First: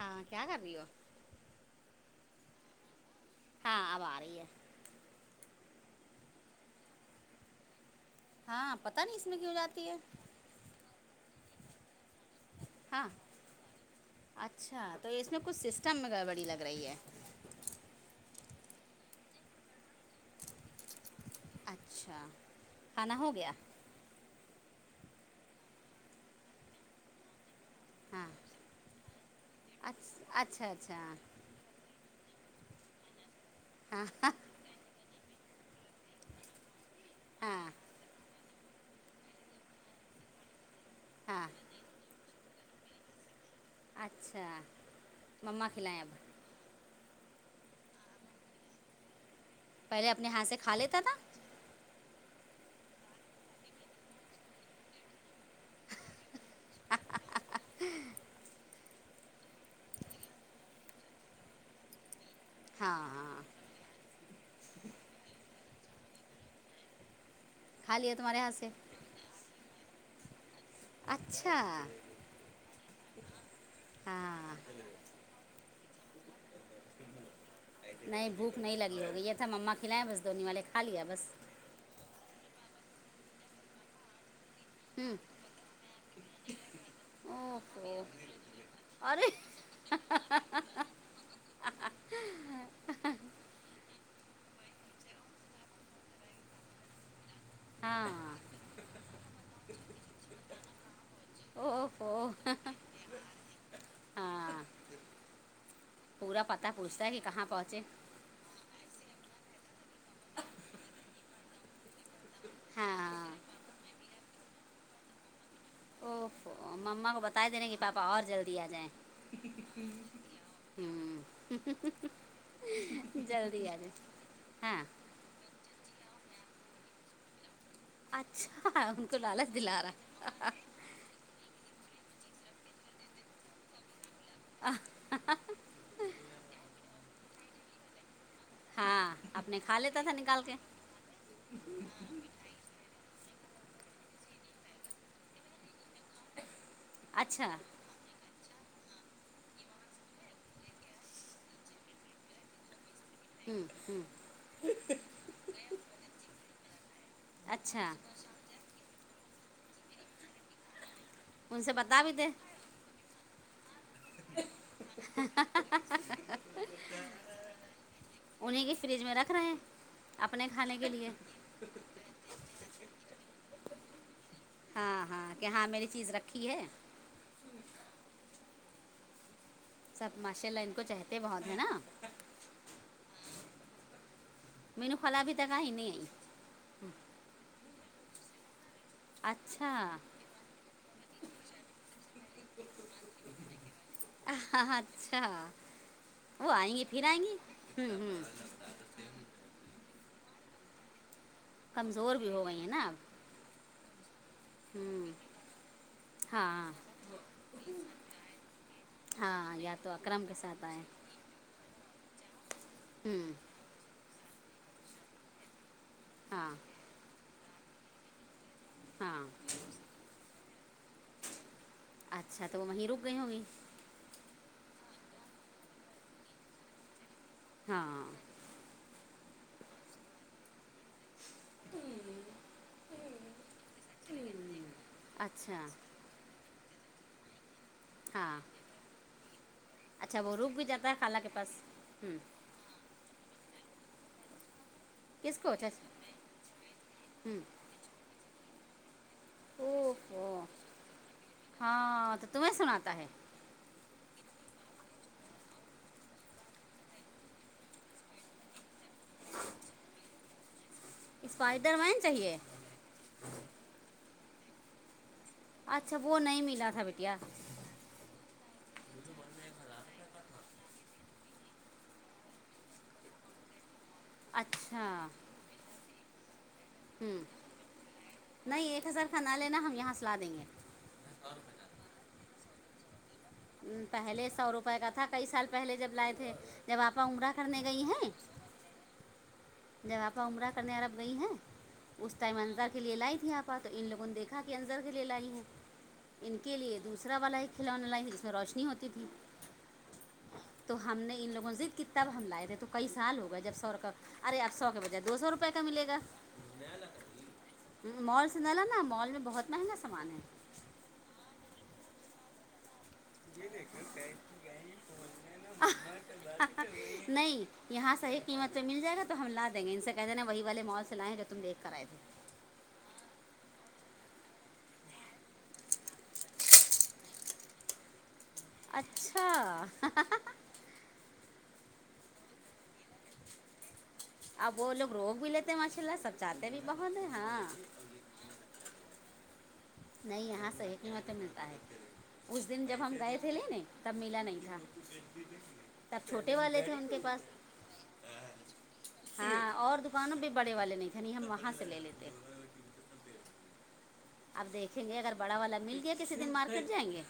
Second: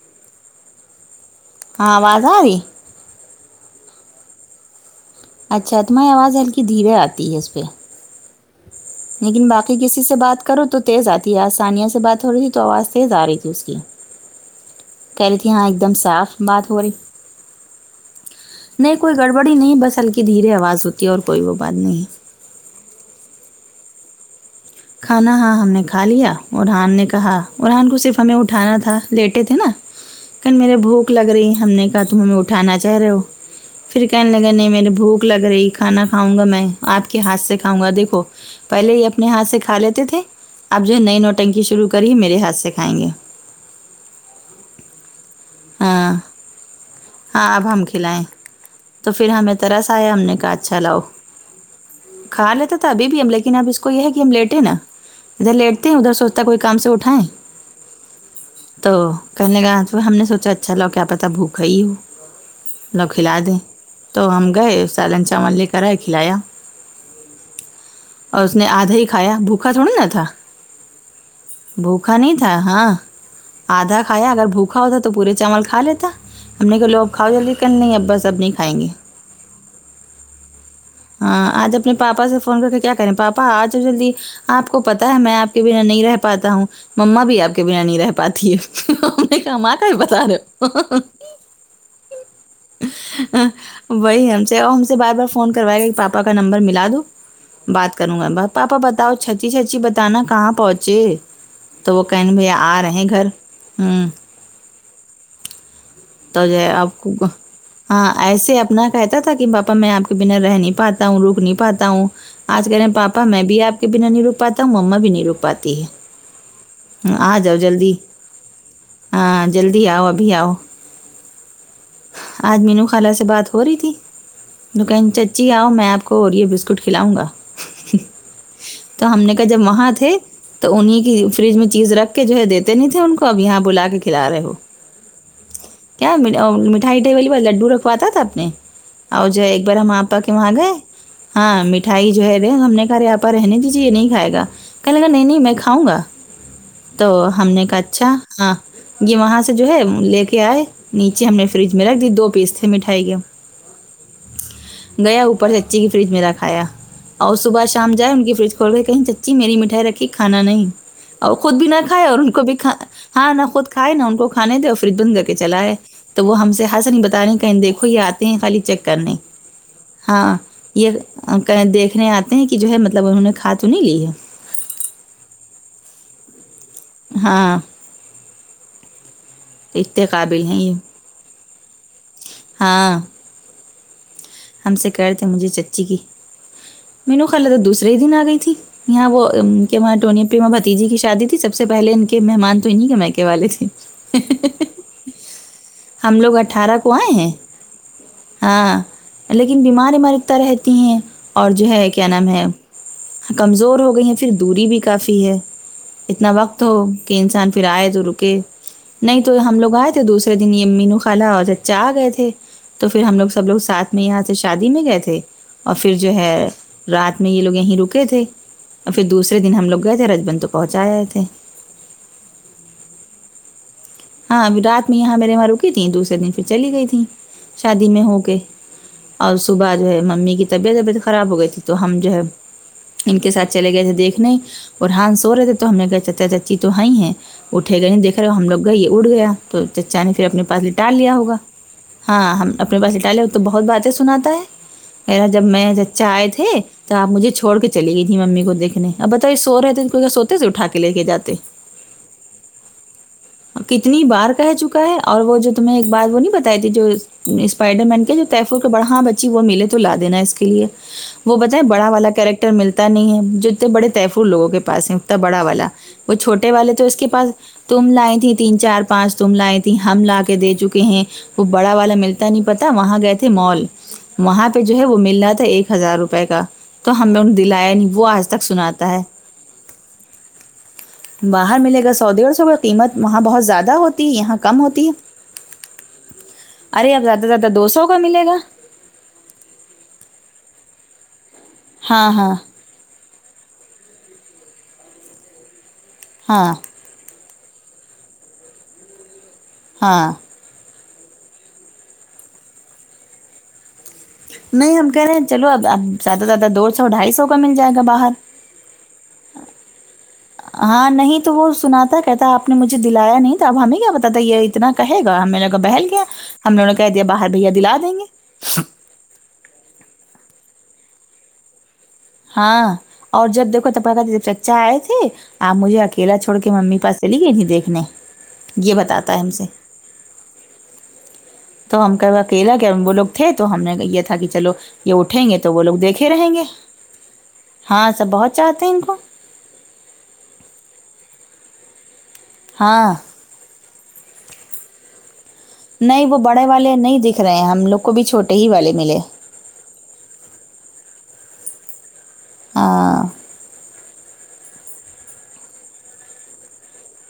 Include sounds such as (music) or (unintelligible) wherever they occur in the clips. ہاں کیا کر رہی ہو ہاں آواز آ رہی ہاں اب آ رہی ہے اچھا تمہاری آواز ہلکی دھیرے آتی ہے اس پہ ہاں پتہ نہیں اس میں لیکن کیوں باقی جاتی ہے کسی سے بات کرو تو تیز آتی ہے آج ثانیہ سے بات ہو رہی تھی تو آواز ہاں تیز آ رہی تھی اس کی اچھا تو اس کل میں کیا کچھ ایکدم سسٹم میں صاف گڑبڑی لگ بات ہو رہی ہے نہیں کوئی گڑبڑی نہیں بس ہلکی دھیرے آواز ہوتی ہے اور کوئی وہ بات نہیں ہے اچھا کھانا ہو گیا کھانا ہاں ہم نے کھا لیا ارحان نے کہا ارحان کو صرف ہاں ہمیں اٹھایا تھا لیٹ تھے نا کل اچھا میرے اچھا بھوک لگ رہی ہم نے تم ہمیں اٹھانا چاہ رہے ہو ہاں پھر ہاں کہنے لگے نہیں مینے بھوک لگ رہی کھانا کھاؤں گا میں آپ کے ہاتھ سے ہاں کھاؤ گا دیکھو پہلے ہی اپنے ہاتھ سے کھا کھا لیتے تھے آپ جو نئی ہاں نوٹنکی شروع کری میرے ہاتھ سے کھائیں گے اچھا مما کھلاے اب ہاں ہاں اب ہم کھلائیں تو پھر ہمیں طرس پہلے آیا ہم اپنے نے ہاتھ کہا سے کھا اچھا لیتا لاؤ تھا کھا لیتا تھا ابھی بھی ہم لیکن اب اس کو یہ ہے کہ ہم لیٹے نا ادھر لیٹتی ادھر سوچتا ہے کوئی کام سے اٹھاوں تو کہنےلگا ہم نے سوچا اچھا لاؤ کیا پتا بھوک ہوی ہو ہاں میں کھلا ہاں دو تو ہم گئے سالن چاول لے کر آئے کھلایا کھا لیا تمہارے اور ہاتھ اس نے سے آدھا ہی کھایا بھوکا تھوڑی نا تھا اچھا بھوکا نہیں تھا ہاں آدھا کھایا اگر ہاں بھوکا ہوتا تو تو پورے چاول کھا لیتا ہم نے کہا لو اب کھاؤ جلدی کل اب بس نہیں اب بھوک نہیں کھائیں گے لگی ہوگئی یا تو مما کھلائیں بس دو نوالے کھ ہاں آج اپنے پاپا سے فون کر کے کیا کریں پاپا آجاؤ جلدی آپ کو پتتا ہوں ہے میں بنا نہیں رہ پاتا ہوں مما بھی آب کے بنا نہی اوہو رہ پاتی ہے ہم ارے نے کہا ماں کا بتا رہے ہو وہی ہم سے اور ہم سے بار بار فون کر کروائے گا کہ پاپا کا نمبر ملا دو بات کروں ہاں گا پاپا بتاؤ سچی سچی بتانا کہاں پہنچے تو وہ کہن اوہو بھیا آ رہے ہیں گھر ہوں ہاں تو پورا جو پتہ آپ پوچھتا کو ہے کہ کہاں پہنچے ہاں ایسے اپنا کہتا تھا کہ پاپا میں آپ کے بنا رہ نہیں پاتا ہوں روک نہیں پاتا ہوں آج کرے پاپا ہاں میں بھی آپ کے بنا نہیں رک پاتا ہوں وہ مما بھی نہیں رک پاتی ہے اوف مما کو آ بتا جاؤ دینے کہ جلدی پاپا اور جلدی آ جائیں ہاں جلدی آؤ ابھی آؤ آج مینو خالہ سے بات ہو جلدی رہی آ جائیں ہاں تھیک جی آؤ میں آپ کو اور یہ بسکٹ کھلاؤں گا اچھا ان تو کو ہم نے کہا لالچ جب دلا وہاں تھے رہا تو انہیں کی فریج میں چیز رکھ کے جو ہے دیتے نہیں تھے ان کو اب یہاں بلا کے کھلا رہے ہو کیا مٹھائیٹھائی والی لڈو رکھواتا تھا آپ نے ہاں اور جو اپنے ایک بار کھا ہم لیتا تھا آپا کے نکال وہاں گئے ہاں مٹھائی جو ہے رے ہم نے کہا نہی آپا رہنے دیجیے یہ نہیں کھائے گا کہنے لگا نہیں نہیں میں کاؤں گا تو اچھا ہم نے کہا اچھا ہاں یہ وہاں سے جو ہے لے کے آئے نیچے ہم نے فریج میں رکھ دی دو پیس تھے مٹھائی کے ہوں ہوں گیا اوپر سے فریج مے رکھایا اور صبح شام اچھا جائے ان کی فریج کھولئے کہیں چچی میری مٹھائی رکھی کھانا نہیں اور خود ان بھی سے نہ بتا کھائے اور دے ان کو بھی نا ہاں نہ خود کھاے ںا ان کو کھان دے اور فریج بند کر کے چلاائے تو وہ ہم سے ہاس نہیں بتا رہے کہیں دیکھو یہ آتے ہیں خالی انہیں کی چیک فریج کرنے میں رکھ رہے ہیں ہاں اپنے کھانے کے یہ لیے دیکھنے آتے ہیں کہ جو ہے مطلب انہوں نے کھا تو نہیں لی ہے ہاں ہاں کہ ہاں میری چیز رکھی ہے ہاں اتنے سب قابل ماشاء اللہ ہیں ان یہ کو چتے بہت ہے نا ہاں ہم سے مینو کہر خالہ تھے ابھی مجھے تک آئی چچی نہیں کی آئی مینو خال تو دوسرے ہی دن آ گئی تھی یہاں وہ ان کے وہاں اچھا ٹنی پیما بتیجی کی شادی تھی سب سے پہلے ان کے مہمان تو ان ہی کے مائیکے والے تھے ہاں اچھا ہم لوگ وہ آئیں اٹھارہ گی کو پھر آئے آئیں ہیں گی ہوں ہاں ہ لیکن بیماریاں اتنا رہتی ہیں اور جو ہے کیا کمزور نام بھی ہے ہو گئی ہیں نا اب کمزور ہو گئی ہیں پھر دوری بھی ہوں کافی ہے اتنا وقت ہو ہاں کہ انسان پھر آئے تو رکے نہیں تو ہاں ہم لوگ یا تو آئے تھے اکرم کے دوسرے دن ساتھ یہ آئیں امی ن کلا اور چچا آ گئے تھے تو پھر ہم لوگ ہوں سب لوگ ساتھ میں یہاں سے شادی میں گئے تھے اور پھر جو ہے ہاں رات میں یہ لوگ یہیں رکے تھے اور پھر ہاں دوسرے دن ہم لوگ گئے تھے رج بندت پہنچا آے تھے اچھا تو وہ وہیں رک گئی ہوں گی ہاں رات میں یہاں میرے وہاں رکی تیں دوسرے دن پھر چلی گئی تھی شادی میں ہاں ہو کے اور صبح جو ہے ممی کی طبیعت وبیعت خراب ہو گئی تھی تو ہم جو ہے ان کے ساتھ چلے گئے تھے دیکھنے اور ہاں سو رہے تھے اچھا تو ہم نے کہ چچا چاچی تو ہ ہی ہے اٹھ گئے نہیں دیک رہے ہو ہاں ہم لوگ گئی اڑ گیا تو چچا نے اچھا پھر وہ اپنے رک پاس بھی جاتا ہے لٹال لیا خالہ کے ہوگا پاس ہوں ہاں ہم اپنے پاس رکھا لیے تو بہت باتیں سناتا ہے ا کس جب کو میں چچ چچا آئے تھے تو آپ مجھے ہوں چھوڑ کے چلی گئی تھی ممی کو دیکھنے اب بتائیے سو رہے تو ان او کو سوتے ہو سے اٹھا کے لے کے جاتے ہاں تو تمہیں سناتا ہے کتنی بار کہہ چکا ہے اور وہ جو تمہیں ایک بار وہ نہیں بتائی تھی جو اسپائڈر مین کے جو طیفور کے بڑھا بچی وہ ملے تو لا دینا ہے اس کے لیے وہ بتیں اسپائڈر بڑا مین والا چاہیے کیریکٹر ملتا نہیں ہے جتنے بڑے تحفور لوگوں کے پاس ہیں بڑا والا اچھا وہ نہیں چھوٹے ملا والے تھا تو اس کے بیٹیا پاس تم لائیں تھی تین چار پانچ تم لائے تھی ہم لا کے دے چوکے ہیں وہ بڑا والا ملتا نہیں پتا وہاں گئے تھے مال وہاں پہ جو ہے اچھا وہ مل رہا تھا ایک ہزار روپئے کا تو ہوں ہمیں انہیں دلایا نہیں وہ آج تک سناتا ہے لالینا ہم یہاں سلا دیں گے باہر ملے گا سو دیڑھ سو کا قیمت وہاں بہت زیادہ ہوتی ہے پہلے یہاں سو کم روپے ہوتی کا ہے تھا کئی سال پہلے جب لائے تھے جب ارے اب آپا زیادہ سے عمرہ زیادہ کرنے دو گئی سو کا ہیں ملے گا جب آپا عمرہ کرنے عرب گئی ہیں ہاں اس ہاں ٹائم انذر لے لائی تھی آپا تو ان لوگووں نے دیکھا کہ انذر کے لے لائی ہیں ان ہاں کے لیے دوسرا والا ایک کھلونے لائ جس میں روشنی ہوتی تھی ہاں تو ہم نے ان لوگوں ضد کی تب ہم لائے تھے تو کئی سال ہو گئے جب سو رقم ارے آٹھ سو نہیں کے ہم بجائے کہہ رہے دو ہیں سو چلو روپئے کا اب اب ملے گا زیادہ سے زیادہ دو سو ڈھائی سو کا مل جائے گا باہر نہیں لانا مال میں بہت مہنگا سامان ہے ہاں نہیں تو وہ سناتا کہتا آپ نے مجھے دلایا نہیں تو اب ہمیں کیا پتا یہ اتنا کہے گا ہمیں لگ کا بہل گیا ہم لوگوں کا کہہ دیا باہر بھیا دلا دیں گے وہاں پہ مل جایگا تو لا دیں گے ان سے کہ دینا وہی والے مال سے لا ئے جو تم دیکھ کر آئے ہاں اور جب دیکھو تب چچا آئے تھے آپ مجھے اکیلا چھوڑ کے ممی پاس چلی گئی تھی دیکھنے یہ بتاتا ہے اچھا ہم سے تو ہم کہ اکیلا کہ وہ لوگ تھے تو ہم نے گئی تھے کہ چلو اب وہ لوگ یہ روک اٹھیں بھی گے لیتے تو ہیں وہ لوگ ماشاء اللہ دیکھے سب رہیں گے چاہتے بھی بہت ہیں ہاں ہاں سب بہت چاہتے ہیں ان کو نہیں یہاں صحیح قیمت میں ملتا ہے اس دن جب ہم ہاں گئے تھے لےنے تب ملا نہیں تھا نہیں تب وہ چھوٹے بڑے تھے والے ان نہیں کے دکھ پاس رہے ہیں ہم لوگ کو بھی چھوٹے ہی والے ملے ہاں اور دکانوں بھی بڑے والے نہیں تھے نہیں ہم وہاں سے لے لیتے ہاں اب دیکھیں گے اگر بڑا والا مل گیا کسی دن مارکیٹ جائیں گے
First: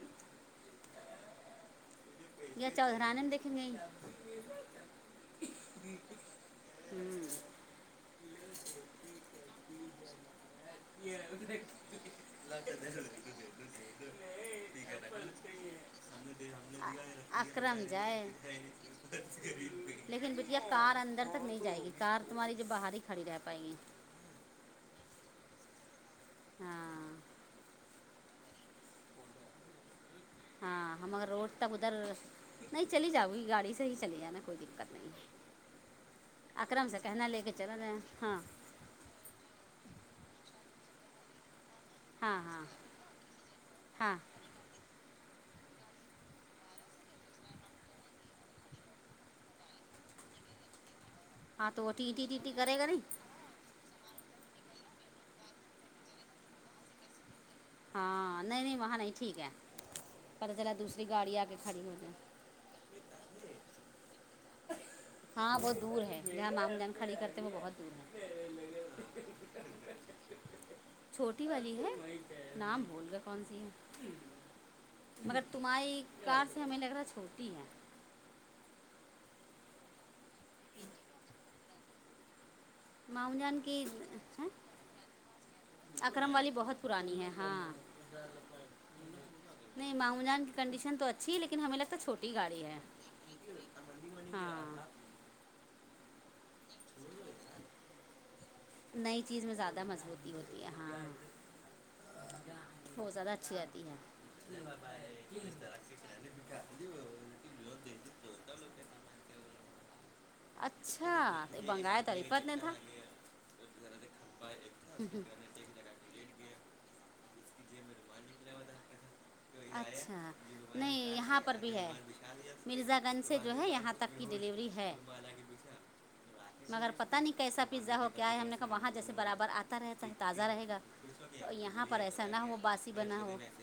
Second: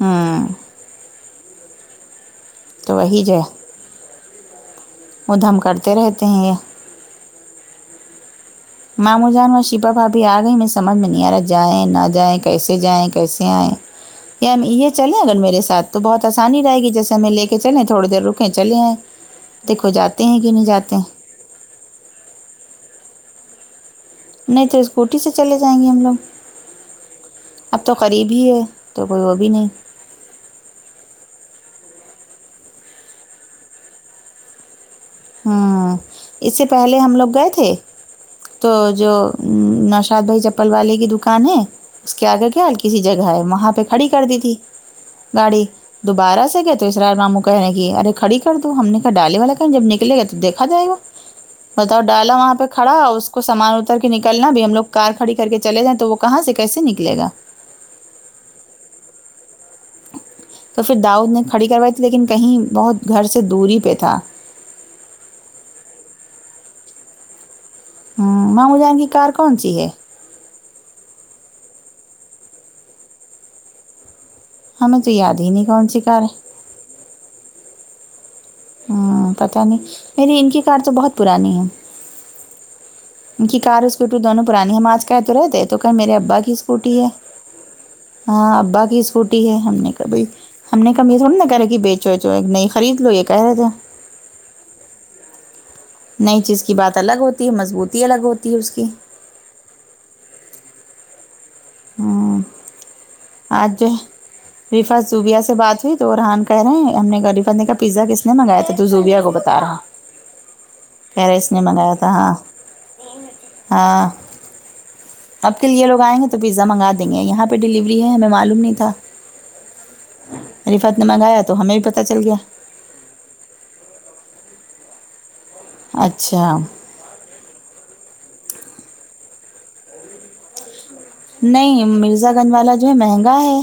ہاں یا تو وہی چودرانند جو دیکھیں گے ہے وہ دھم کرتے رہتے ہیں یہ ہممم ماموں جان اور شیپا بھابی آ گئی مس (unintelligible) جائیں کیسے آئیں یا یہ چلیں اگر میرے ساتھ تو بہت آسانی رہے گی جیسے ہمیں لے کے اکرم چلیں تھوڑی دیر جائے رکیں چلے آئیں دیکھو جاتے لیکن ہیں کہ بٹیا نہیں جاتے کار ہیں اندر تک نہیں جائے گی کار تمہاری جو باہر ہی کھڑی رہ پائ گی نہیں تو اسکوٹی سے چلے جائیں گے ہم لوگ ہاں اب تو قریب ہی ہے تو کوئی وہ بھی نہیں ہاھمگر روڈ تک ادھر ات نہیں ہی چلی جاؤ گی گاڑی سے ہی چلی جانا کوئی دقت نہیں ہے۔ ہ اس سے اکرم پہلے ہم کہنا لوگ لے گئے کے تھے چلا جائیں ہاں تو جو نشاد بھائی چپل والے کی دکان ہے اس کے ہاں آگے ہاں کیا ہلکی سی جگہ ہے وہاں پہ کھڑی ہاں کر دی تھی گاڑی دوبارہ سے گئے تو اسرار ماموں کہنے کہ ارے کڑی کر دوں ہم نے کہ ڈالے والا کہ جب لے گا تو دیکھا جائے گا ہاں تو وہ بتاؤ ٹی ٹی ڈالا ٹی ٹی وہاں پہ کرے گا کھڑا نہیں اس کو سامان اتر کے نکلنا بھی ہم لوگ کار کھڑی کر کے چلے جائیں تو وہ کہاں سے کیسے نکلے گا ہاں نہیں نہیں وہاں نہیں ٹھیک ہے پتہ چلا تو پھر دوسری داؤود گاڑی نے آ کے کھڑی کروائی ہو تھی جائے لیکن کہیں بہت گھر سے دوری پہ تھا ہاں وہ دور ہے جہاں آم جان کھڑی کرتے ہو بہت دور ہے ہوں مام کو جائیں گی کار کون سی ہے چھوٹی والی ہے نام بھول گیا کون سی ہمیں تو مگر یاد ہی نہیں کون سی تمہاری ہے کار سے ہمیں لگ رہا ہے چھوٹی ہے ہاں پتاہ نہیں میری ان کی کار تو بہت پرانی ہے ماموں ان کی جان کار اور اسکوٹی دونوں پرانی ہے ہم آج کہ تو رہتے تو کہ میرے اکرم ابا والی کی بہت اسکوٹی ہے پرانی ہاں ہاں ابا کی اسکوٹی ہے ہم نے نہیں ماموں کبھی جان کی ہم نے کنڈیشن تو کبھی اچھی تھوڑی ہے نا لیکن کرے ہمیں کہ لگتا ہے بیچوچ چھوٹی گاڑی نئی ہے خرید لو ایک کہہ رہا تھا ہاں نئی چیز کی بات الگ ہوتی ہے مضبوطی الگ ہوتی ہے اس کی نئی چیز میں زیادہ مضبوی ہوتی ہے ہاں ہاں ہاں بہت زیادہ اچھی رہتی ہیں ریفا زوبیا سے بات ہوئی تو ارحان کہہ رہے ہیں ہم نے ریفات نے کہا پزا کس نے منگایا تھا تو زبیا کو بتا تارہ اچھا بنگائے تریفت نہیں تھا ہاں اب کے لی یہ لوگ آئیں گے تو پیزا منگا دیں گے یہاں پہ ڈیلیوری ہے ہمیں معلوم نہیں تھا اچھا رفعت نے نہیں یہاں منگایا پر تو بھی ہمیں ہے پتہ چل گیا مرزا گنج سے جو ہے یہاں تک کی ڈیلیوری ہے اچھا پتاہ نہیں کیسا پتزا ہو کیا ہے ہم نے کہا وہاں جیسے برابر آتا رہتا ہے تازہ رہے گا تو نہیں یہاں پر ایسا مرزا نہ گنج ہو والا جو ہے باسی بنا مہنگا ہو ہے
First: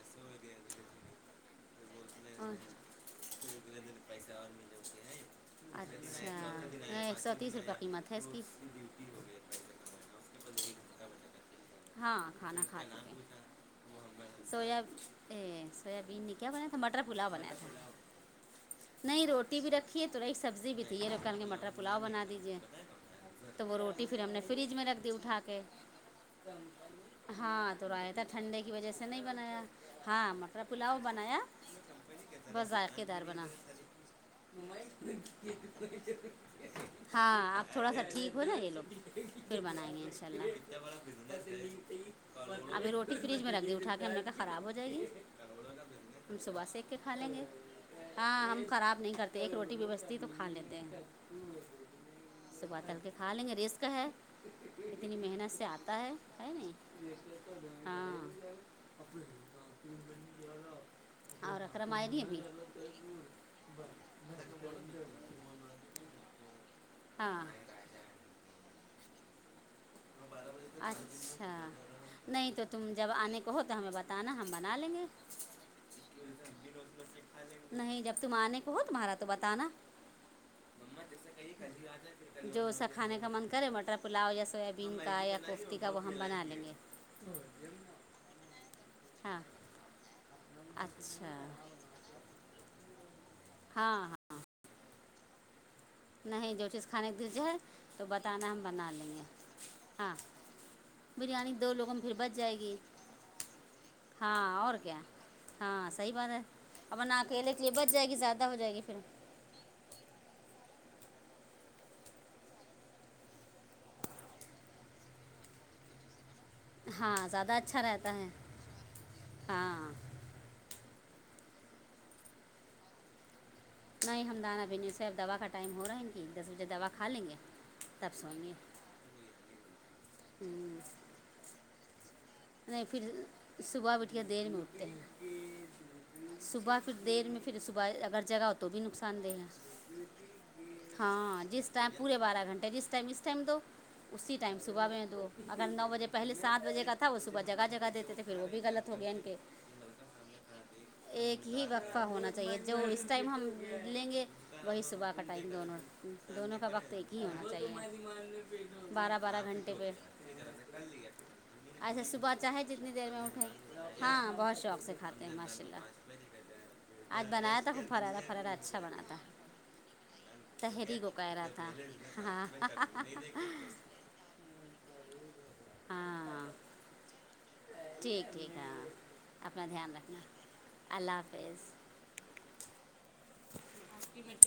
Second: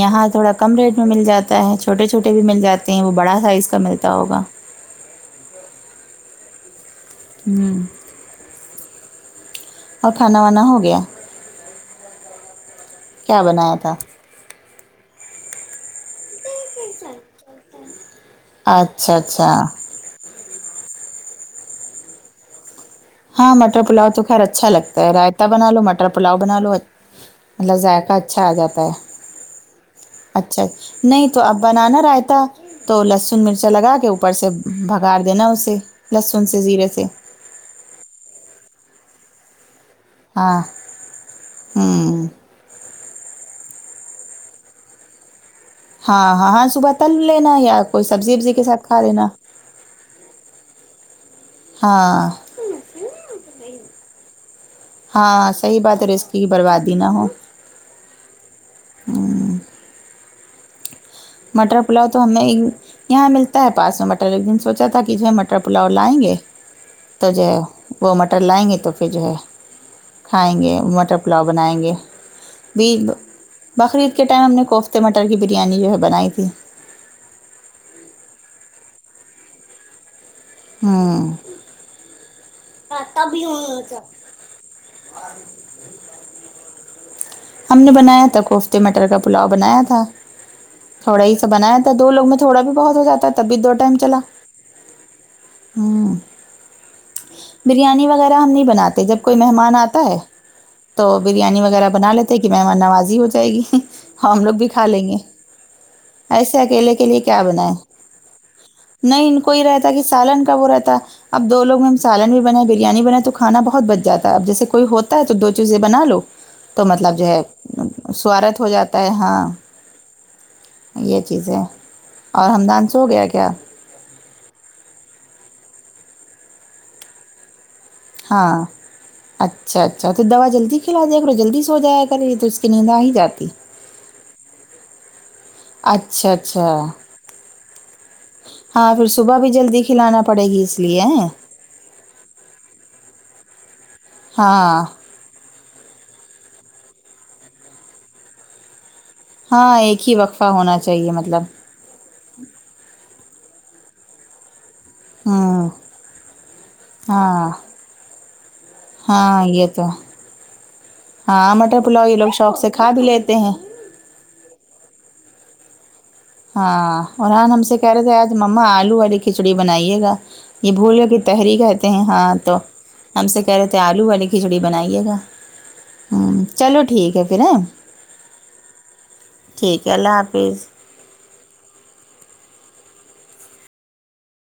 یہاں تھوڑا کم ریٹ میں مل جاتا ہے چھوٹے چھوٹے بھی مل ہو جاتے ہیں وہ بڑا سائز کا ملتا ہوگا (unintelligible) اچھا ایک سو تیس روپے ہوں قیمت ہے اس کی اور کھانا وانا ہو گیا ہاں کھانا کھاتے ہیں کیا بنایا تھا سویا سویابین نکیہ بنےیا تھا مٹر پولا بنےیا تھا اچھا نہیں اچھا روٹی بھی رکھیے توا ایک سبزی بھی تھی یہ ر کل کے مٹر پلاؤ بنا دیجئے ہاں تو وہ مٹر روٹی پلاؤ پھر تو ہم خیر نے اچھا فریج میں رکھ لگتا دی ہے اٹھا رائتا کے بنا لو مٹر پلاؤ بنا لو ہاں مطلب تو ذائقہ رائےتا اچھا آ ٹھنڈے کی جاتا ہے وجہ سے نہیں بنایا ہاں مٹر اچھا پلاؤ نہیں بنایا تو اب بنانا رائتا بس تو ذائقے دار لہسن بنا مرچ لگا کے اوپر سے بھگاار دینا اسے لہسن سے زیرے سے ہاں آپ تھوڑا سا ٹھیک ہو نا یہ لوگ پھر بنائیں گے ان شاء ہاں اللہ ہوں ابھی روٹی فریج میں رکھ دی اٹھا کے ہم نے کہ خراب ہو جائے گی کونا ہاں کرتے (unintelligible) ہم ہاں صبح ہاں سک کے تل کھا لیں گے لینا یا کوئی سبزی ہاں وبزی ہم کے ساتھ کھا خراب نہیں لینا کرتے ایک روٹی بھی بچی تو کھا لیتے ہیں ہ ہاں صبح تل کے کھا لیں گے رزق ہے اتنی ہاں محنت سے صحیح آتا بات ہے رزق کی ہے نہیں بربادی نہ ہو ہاں اور مٹر اکرم پلاؤ آئے تو نہیں ابھی ہمیں یہاں ملتا ہے پاس میں مٹر ایک دن سوچا تھا کہ جو ہے مر مٹر پلاؤ لائیں گے تو جو ہاں ہے وہ مٹر لائیں گے تو پھر جو ہے کھائیں گے مٹر پلاؤ اچھا بنائیں گے نہیں تو تم بی جب آنے کو ہو تو ہمیں بقرعید کے بتانا ٹائم ہم نے بنا لیں کوفتے گے مٹر کی بریانی جو ہے بنائی تھی نہیں جب تم آنے کو ہو تمہارا تو بتانا ہوں جو سا کھانے کا من کرے مٹر پلاؤ جیسا بین کا یا کوفتی کا وہ ہم بنا لیں گے ہم نے بنایا تھا کوفتے مٹر کا ہاں پلاؤ بنایا تھا تھوڑا اچھا ہی سا بنایا تھا دو لوگ میں تھوڑا بھی بہت ہو جاتا ہے تب بھی دو ہاں ٹائم ہاں چلا ہ نہیں جو چیز کھانے کی دل ہے تو بریانی وغیرہ ہم بتانا نہیں بنا بناتے لیں جب گے کوئی مہمان آتا ہاں ہے تو بریانی دو وغیرہ لوگوں میں بنا پھر بچ لیتے کہ جائے گی مہمان نوازی ہو جائے گی ہم لوگ ہاں بھی اور کھا کیا لیں گے ہاں سہی بات ہے ایسے اکیلے کے اپن لیے کیا اکیلے کی لی بنائیں بچ جائے گی زیادہ ہو جائے گی پھر نہیں ان رہتا کہ سالن کا وہ رہتا اب دو لوگ میں سالن بھی بن بریانی بنائے تو کھانا بہت بچ جاتا ہے اب جیسے کوئی ہوتا ہے تو دو چیزیں بنا لو تو مطلب ہاں جو ہے زیادہ اچھا رہتا ہے سوارت ہو جاتا ہے ہاں یہ چیزیں اور ہممدان سو گیا کیا نہیں ہم دان ابھی سوے اب دوا کا ٹائم ہو رہا ہے کہ دس بجے دوا کھا لیں گے تب سوئیں گے ہاں اچھا اچھا تو دوا جلدی کھلا دیا کرو جلدی سو جائے کر نہیں پھر صبح اٹھ کے دیر میں اٹھتے ہیں اچھا صبح اچھا پھر دیر میں پھر صبح اگر جگا ہو تو بھی ہاں پھر نقصان دہ صبح بھی جلدی ہے کھلانا پڑے گی اس لیے ہیں۔ ہاں جس اس ٹائم پورے بارہ گھنٹے جس ٹائم اسس ٹائم دو اسی ٹائم ہاں صبح میں دو اگر نو بجے پہلے سات بجے کا تھا وہ صبح جگہ جگہ دیتے تھے پھر وہ بھی غلط ہو گیا ہاں ایک ہی وقفہ ہونا چاہیے مطلب ایک ہی وقفہ ہونا چاہے چاہیے جو اس ٹائم ہم لیں گے وہی صبح کا کٹائیں گے ہوں دونوں دونوں کا وقت ایک ہی ہاں ہونا چاہیے بارہ بارہ ہاں یہ گھنٹے تو پہ نہیںن ک ل ک (unintelligible) ہاں مٹر اچھا پلاؤ یہ لوگ صبح شوق چاہیں سے کھا جتنی بھی دیر میں لیتے ہیں اٹھیں ہاں بہت شوق سے کھاتے ہیں ماشاء اللہ ہاں آج قرحان بنایا ہم تھا سے خوب کہہ رہے تھے فرارا آج فرارا مما اچھا آلو بنا تھا والی کھچڑی بنائیے گا یہ تحری بھولو کو کہ کہہ رہا تحری تھا کہتے ہیں ہاں تو ہم سے کہہ ہاں رہے تھے آلو والی کھچڑی بنائیے گا ہوں ہاں چلو ٹھیک ہے پھر ہ ٹھیک ٹھیک ہاں اپنا ہے دھیان اللہ رکھنا حافظ اللہ حافظ